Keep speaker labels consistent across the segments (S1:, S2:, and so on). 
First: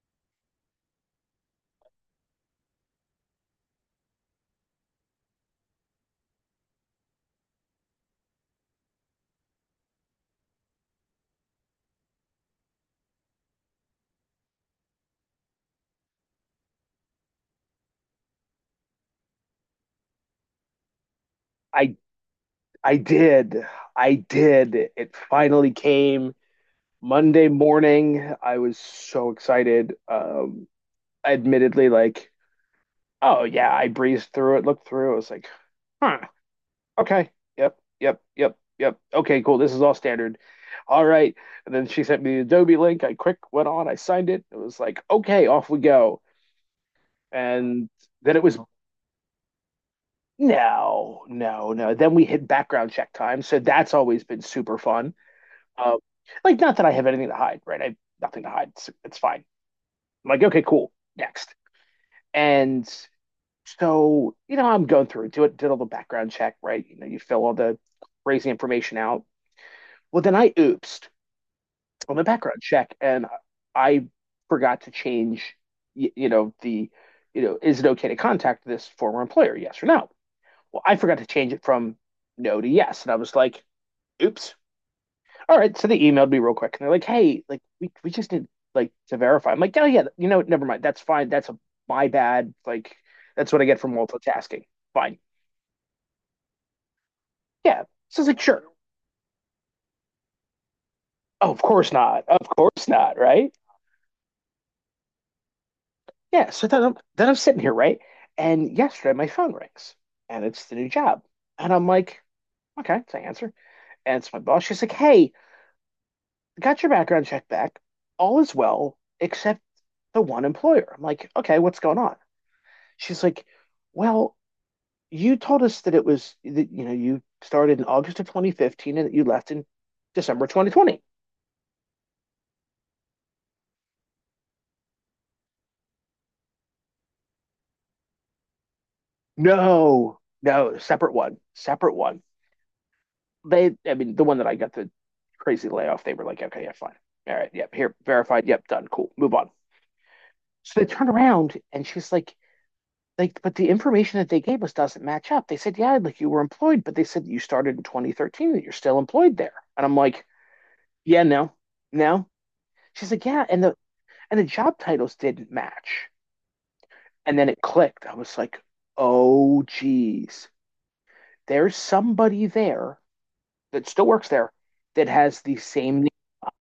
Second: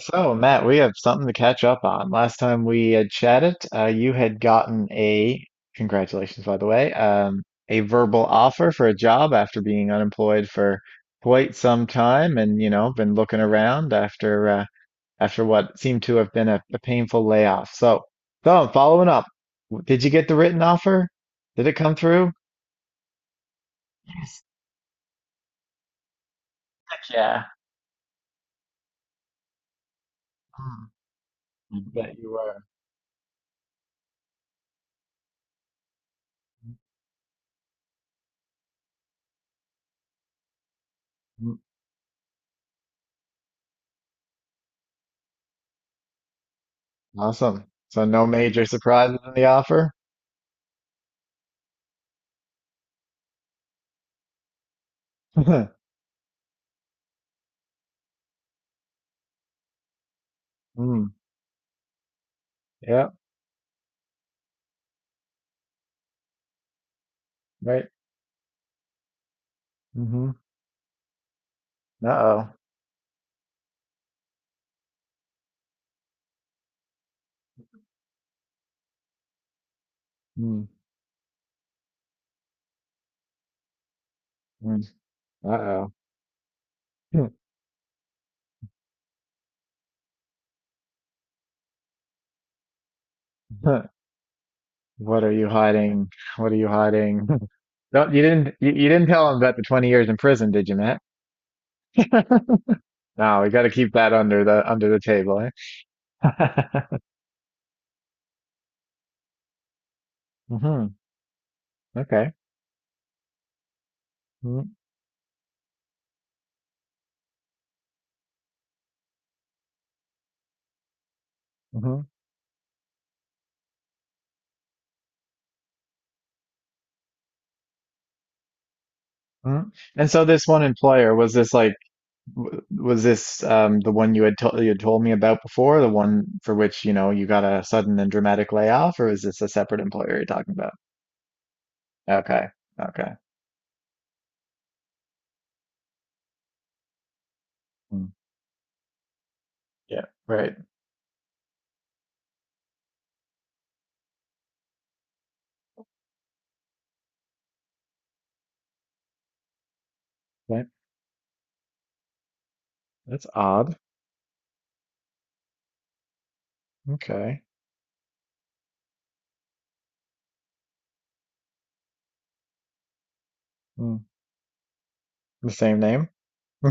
S1: So, Matt, we have something to catch up on. Last time we had chatted, you had gotten congratulations, by the way, a verbal offer for a job after being unemployed for quite some time and, you know, been looking around after after what seemed to have been a painful layoff. So I'm following up. Did you get the written offer? Did it come
S2: I
S1: through?
S2: I did. I did. It finally came
S1: Yeah.
S2: Monday morning. I was so excited.
S1: Hmm, I
S2: Admittedly,
S1: bet you
S2: like,
S1: were.
S2: oh yeah, I breezed through it, looked through it. I was like, huh, okay, yep, yep, yep, yep. Okay, cool. This is all standard. All right.
S1: Mm.
S2: And then she sent me the Adobe link. I quick went on, I signed it. It was like, okay, off we go.
S1: Awesome.
S2: And
S1: So no
S2: then it was
S1: major surprises in the offer?
S2: no, no, no. Then we hit background check time. So that's always been super fun. Um, like, not that I have anything to hide, right? I have nothing to hide. It's fine. I'm like, okay, cool.
S1: Hmm.
S2: Next. And
S1: Yeah,
S2: so, you know, I'm going through, do it, did all the background check, right? You know, you fill all the
S1: right.
S2: crazy information out. Well,
S1: Hmm.
S2: then I oopsed on the
S1: Uh-oh.
S2: background check and I forgot to change, you know, the, you know, is it okay to contact this former employer? Yes or no?
S1: Mm,
S2: Well, I forgot to change it from no to yes. And I was like, oops,
S1: mm.
S2: all right. So
S1: Uh-oh.
S2: they emailed me real quick and they're like, hey, like we just need like to verify. I'm like, oh yeah, you know, never mind. That's fine. That's a, my bad. Like that's what I get for multitasking. Fine.
S1: What are you hiding? What are you hiding?
S2: Yeah.
S1: Don't
S2: So I
S1: you
S2: was like,
S1: didn't
S2: sure.
S1: you, you didn't tell him about the 20 years in prison, did you, Matt?
S2: Oh, of course not. Of course not.
S1: No, we
S2: Right.
S1: got to keep that under the table,
S2: Yeah. So
S1: eh?
S2: then I'm sitting here, right? And yesterday my phone rings and it's the new
S1: hmm.
S2: job. And I'm like,
S1: Okay.
S2: okay, so I answer. And it's my boss.
S1: Mm.
S2: She's like, hey, got your background check back. All is well, except the one employer. I'm like, okay, what's going
S1: Mm-hmm.
S2: on? She's like, well, you told us that it was that you know you started in August of 2015 and that you left
S1: Hmm.
S2: in
S1: And so this
S2: December
S1: one
S2: 2020.
S1: employer was this like w- was this the one you had told me about before, the one for which, you know, you got a sudden and dramatic layoff, or is this a separate employer
S2: No,
S1: you're talking about?
S2: no, separate one, separate one.
S1: Okay. Okay.
S2: They, I mean, the one that I got the crazy layoff, they were like, okay, yeah, fine, all right, yep, here,
S1: Hmm.
S2: verified, yep, done, cool, move on.
S1: Yeah, right.
S2: So they turned around and she's like, but the information that they gave us doesn't match up. They said, yeah, like you were employed, but they said you started in 2013 that you're still employed there. And I'm like,
S1: That,
S2: yeah, no, no. She's like,
S1: that's
S2: yeah,
S1: odd.
S2: and the job titles didn't match. And
S1: Okay.
S2: then it clicked. I was like, oh, geez, there's somebody there that
S1: Hmm.
S2: still works there that has
S1: The
S2: the
S1: same
S2: same
S1: name?
S2: name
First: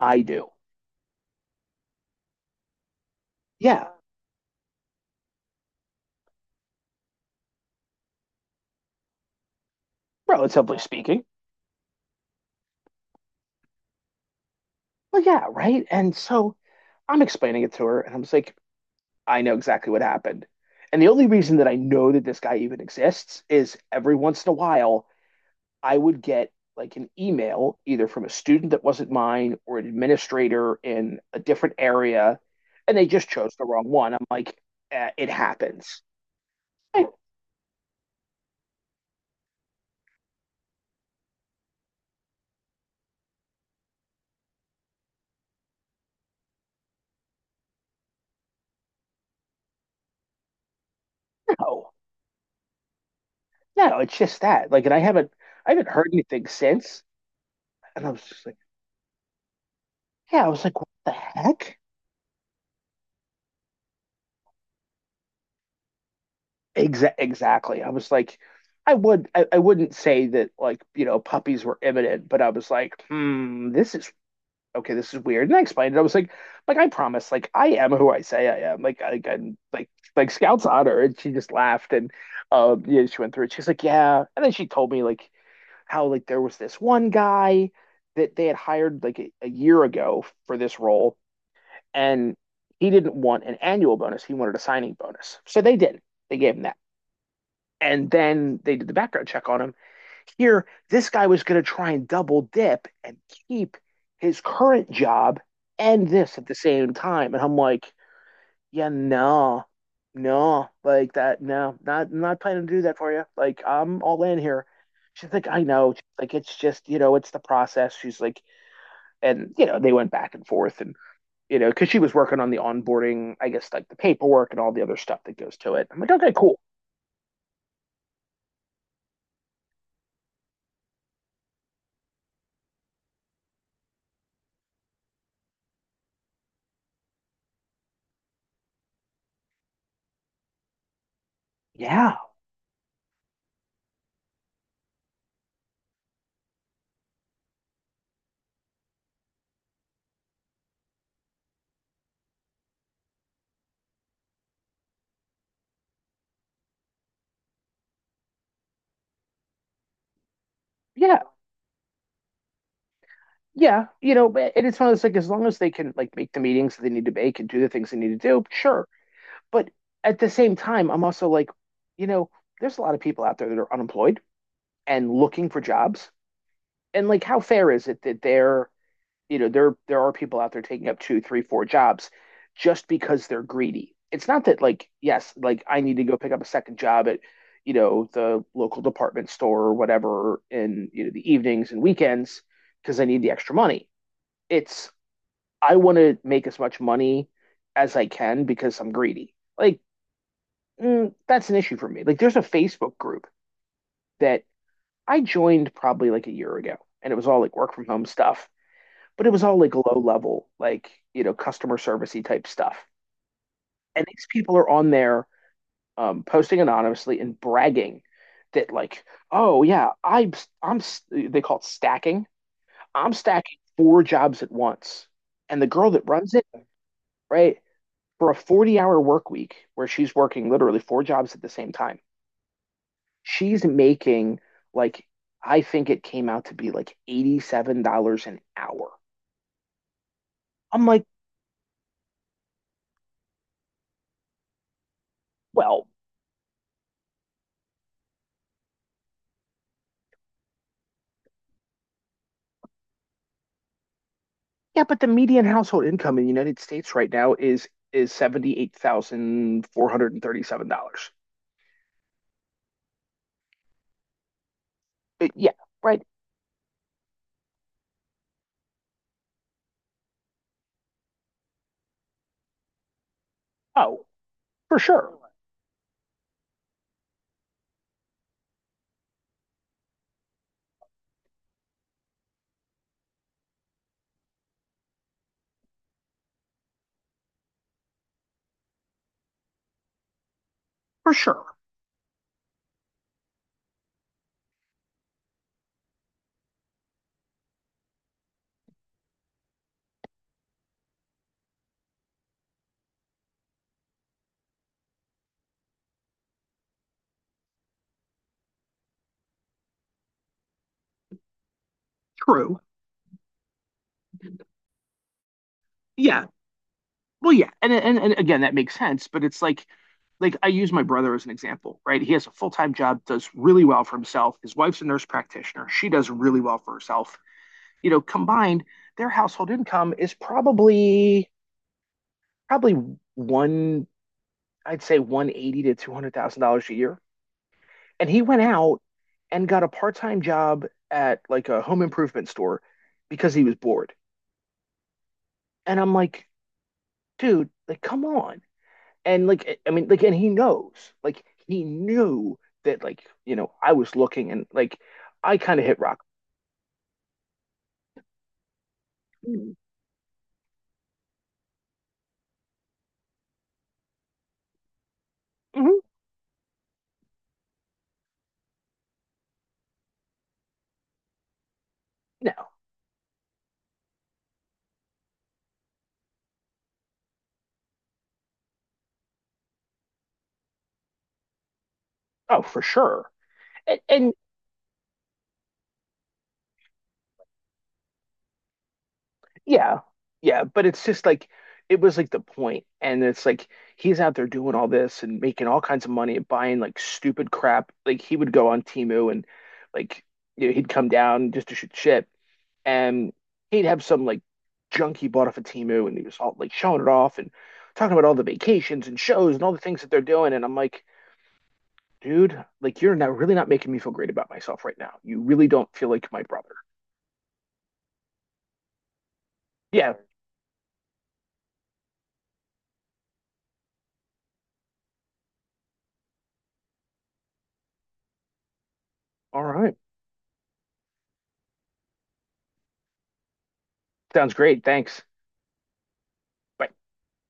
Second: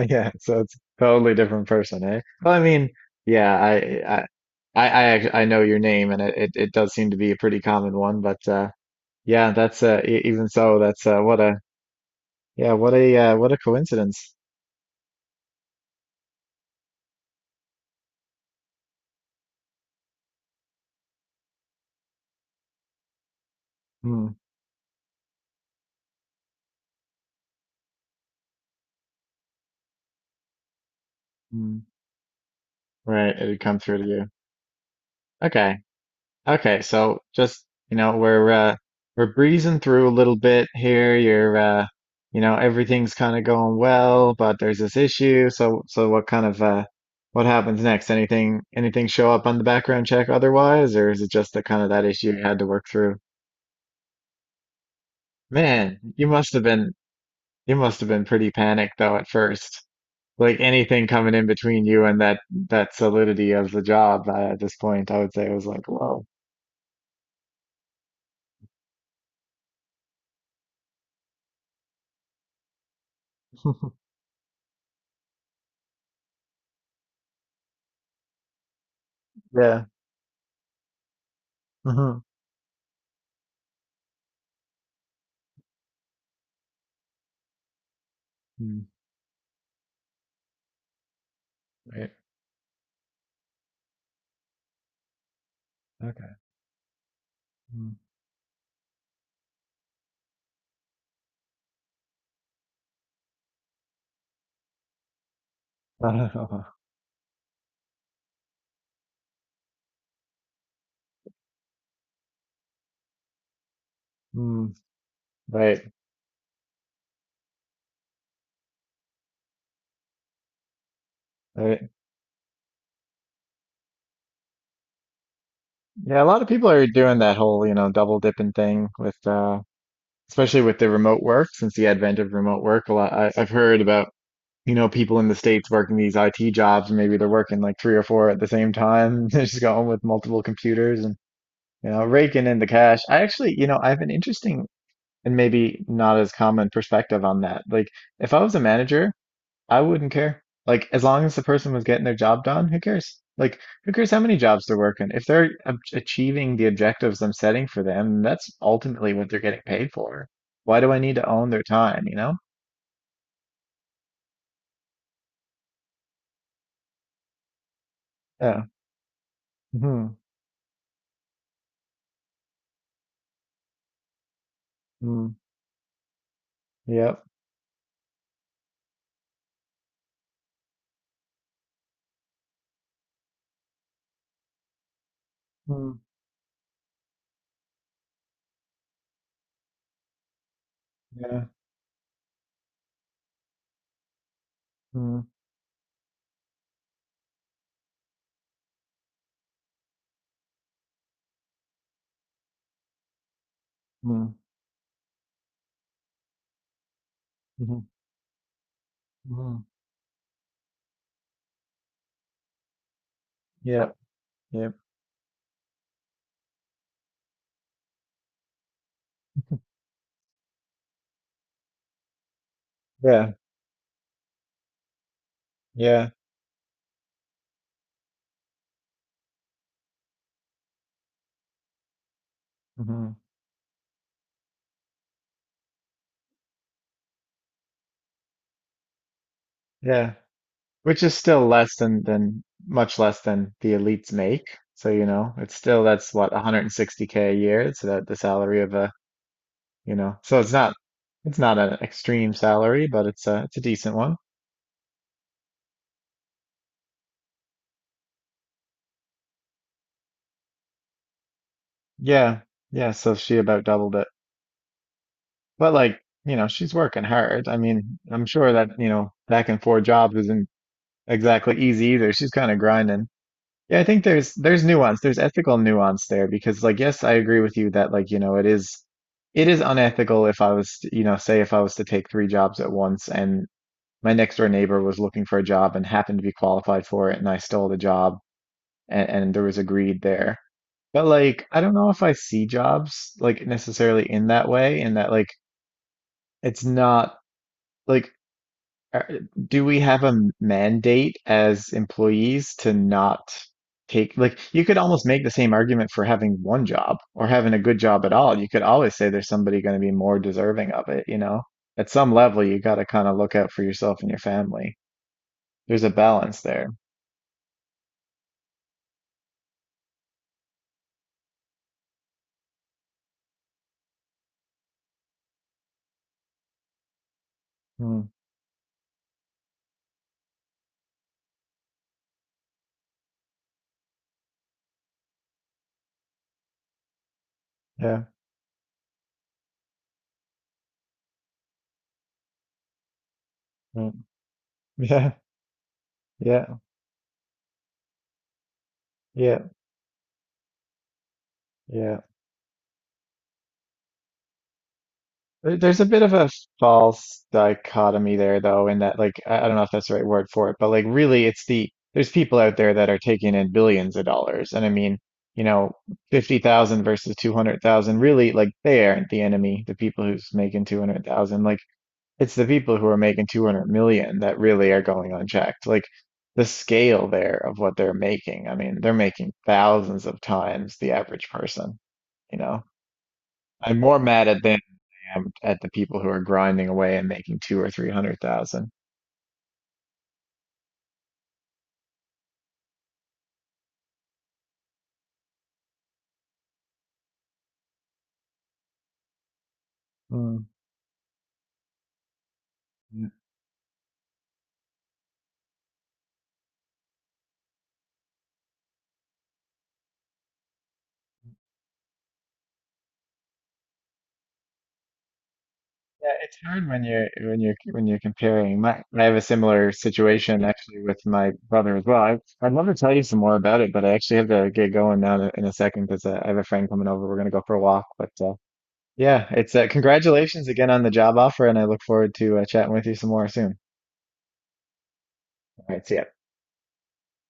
S2: I do.
S1: so it's totally different person, eh? Well, I mean, yeah,
S2: Yeah,
S1: I, I know your name, and it does seem to be a pretty common one. But yeah, that's even so,
S2: relatively speaking.
S1: yeah, what a coincidence.
S2: Well, yeah, right. And so I'm explaining it to her, and I'm just like, I know exactly what happened. And the only reason that I know that this guy even exists is every
S1: Hmm.
S2: once in a while, I would get like an email either from a student that wasn't mine or an administrator in a different
S1: Hmm.
S2: area, and they
S1: Right,
S2: just
S1: it
S2: chose
S1: had
S2: the
S1: come
S2: wrong
S1: through to
S2: one. I'm
S1: you.
S2: like, eh, it
S1: Okay.
S2: happens.
S1: Okay,
S2: I
S1: so just, you know, we're breezing through a little bit here. You know, everything's kind of going well, but there's this issue. So what what happens next? Anything show up on the background check otherwise, or is it just the kind of
S2: no,
S1: that issue you had to work through?
S2: no, it's just that. Like, and I haven't
S1: Man,
S2: heard
S1: you
S2: anything
S1: must have been
S2: since.
S1: you must
S2: And
S1: have
S2: I
S1: been
S2: was just
S1: pretty
S2: like,
S1: panicked though at first.
S2: yeah, I
S1: Like
S2: was like, what
S1: anything
S2: the
S1: coming in
S2: heck?
S1: between you and that solidity of the job at this point, I would say was like, whoa.
S2: Exactly. I was like, I wouldn't say that like puppies were imminent, but I was like, hmm, this is okay, this is weird. And I explained it. I was like I promise, like I am who I say I am. I'm
S1: Yeah.
S2: like Scout's honor. And she just laughed and
S1: Hmm.
S2: yeah, she went through it. She's like, yeah. And then she told me like how like there was this one guy that they had hired like a year ago for this role,
S1: Right.
S2: and he didn't want an annual bonus. He wanted a signing bonus. So they did. They
S1: Okay.
S2: gave him that.
S1: Mm.
S2: And then they did the background check on him here, this guy was going to try and double dip and keep his current job and this at the same time. And I'm like, yeah, no, no, like that, no, not not planning to do that for you. Like, I'm all in here.
S1: Mm,
S2: She's like, I
S1: right.
S2: know. She's like, it's just, you know, it's the process. She's like, and, you know, they went back and forth and, you know, because
S1: Right.
S2: she was working on the onboarding, I guess, like the paperwork and all the other stuff that goes to it. I'm like,
S1: Yeah, a
S2: okay,
S1: lot of
S2: cool.
S1: people are doing that whole, you know, double dipping thing with especially with the remote work, since the advent of remote work, I've heard about, you know, people in the States working these IT jobs, and maybe they're working like three or four at the same time. They're just going with multiple computers and, you know,
S2: Yeah.
S1: raking in the cash. I actually, you know, I have an interesting and maybe not as common perspective on that. Like if I was a manager, I wouldn't care. Like, as long as the person was getting their job done, who cares? Like, who cares how many jobs they're working? If they're achieving the objectives I'm setting for them, that's ultimately what they're getting paid for. Why do I need
S2: Yeah.
S1: to own their time, you know?
S2: Yeah, you know, and it's one of those like as long as they can like make the meetings that they need to make and do the things they need to do,
S1: Yeah.
S2: sure. But
S1: Hmm.
S2: at the same time, I'm also like, you know, there's a lot of people out there that are unemployed and
S1: Hmm.
S2: looking for jobs. And like,
S1: Yep.
S2: how fair is it that they're, you know, there are people out there taking up two, three, four jobs just because they're greedy. It's not that like, yes, like I need
S1: Mm.
S2: to go pick up a second job at, you know, the local department store or whatever in, you know, the
S1: Yeah.
S2: evenings and weekends because I need the extra money. It's
S1: Mm.
S2: I want to make as much money as I can because I'm greedy. Like, mm, that's an issue for me. Like, there's a Facebook group
S1: Mm.
S2: that I joined probably like a year ago, and it was all like work
S1: Hmm.
S2: from home stuff, but it was all
S1: Hmm.
S2: like low level, like, you know, customer servicey type stuff.
S1: Yep.
S2: And these people are
S1: Yep.
S2: on there posting anonymously and bragging that, like, oh, yeah, I'm, they call it stacking. I'm
S1: Yeah.
S2: stacking four jobs at once. And the girl that
S1: Yeah.
S2: runs it, right? For a 40-hour work week where she's working literally four jobs at the same time,
S1: Hmm.
S2: she's making like, I think it came out to be like $87 an hour.
S1: Yeah,
S2: I'm
S1: which
S2: like,
S1: is still less than much less than the elites make. So, you know, it's still
S2: well,
S1: that's what 160K a year. It's the salary of a, you know, so it's not an extreme salary, but it's a decent one.
S2: yeah, but the median household income in the United States right now is $78,437.
S1: Yeah. Yeah, so she about doubled it.
S2: Yeah,
S1: But like,
S2: right.
S1: you know, she's working hard. I mean, I'm sure that, you know, back and forth jobs isn't exactly easy either. She's kind of grinding. Yeah, I think
S2: Oh,
S1: there's
S2: for
S1: nuance.
S2: sure.
S1: There's ethical nuance there because like yes, I agree with you that like, you know, it is unethical if I was, to- you know, say if I was to take three jobs at once and my next door neighbor was looking for a job and happened to be qualified for it and I stole the job and there was a greed there. But
S2: For sure.
S1: like, I don't know if I see jobs like necessarily in that way, in that like it's not like uh, do we have a mandate as employees to not take, like, you could almost make the same argument for having one job or having a good job at all. You could always say there's somebody going to be more deserving of it, you know? At some level, you
S2: True.
S1: got to kind of look out for yourself and your family. There's a
S2: Yeah,
S1: balance there.
S2: well, yeah, and again, that makes sense, but it's like I use my brother as an example, right? He has a full-time job, does really well for himself. His wife's a nurse practitioner. She does really well for herself. You
S1: Hmm.
S2: know, combined, their household income is probably one, I'd say 180 to $200,000 a year.
S1: Yeah,
S2: And he went out and got a part-time job at like a home improvement store because he was
S1: mm,
S2: bored.
S1: yeah,
S2: And I'm like,
S1: yeah,
S2: dude, like come on. And
S1: yeah,
S2: like I mean like and he knows like he
S1: yeah.
S2: knew that like you know I was looking and like I kind of hit
S1: There's a
S2: rock.
S1: bit of a false dichotomy there, though, in that, like, I don't
S2: Mm.
S1: know if that's the right word for it, but like, really, it's the there's people out there that are taking in billions of dollars, and I mean, you know,
S2: Mhm.
S1: 50,000 versus 200,000, really, like, they aren't the enemy, the people who's making 200,000. Like,
S2: No.
S1: it's the people who are making 200 million that really are going unchecked. Like, the scale there of what they're making, I mean, they're making thousands of times the average person, you
S2: Oh,
S1: know.
S2: for sure. and,
S1: I'm more
S2: and
S1: mad at them at the people who are grinding away and making two or three hundred thousand.
S2: yeah. Yeah, but it's just like it was like the point and it's like he's out there doing all this and making all kinds of money and buying like stupid crap like he would go on Temu and like
S1: Mm.
S2: you know, he'd come down just to shoot shit
S1: Yeah,
S2: and he'd have some like junk he bought off of Timu, and he was all like showing it off and talking about all the vacations and shows and all the things that they're doing. And I'm like, dude, like you're not really not making me feel great about myself right now. You really don't feel like my
S1: it's
S2: brother.
S1: hard when you're comparing. My, I have a similar
S2: Yeah.
S1: situation actually with my brother as well. I'd love to tell you some more about it, but I actually have to get going now in in a second because I have a friend coming over. We're gonna go for a walk, but yeah,
S2: All
S1: it's
S2: right.
S1: congratulations again on the job offer, and I look forward to chatting with you some more soon.
S2: Sounds great. Thanks.
S1: All right, see ya.
S2: Bye.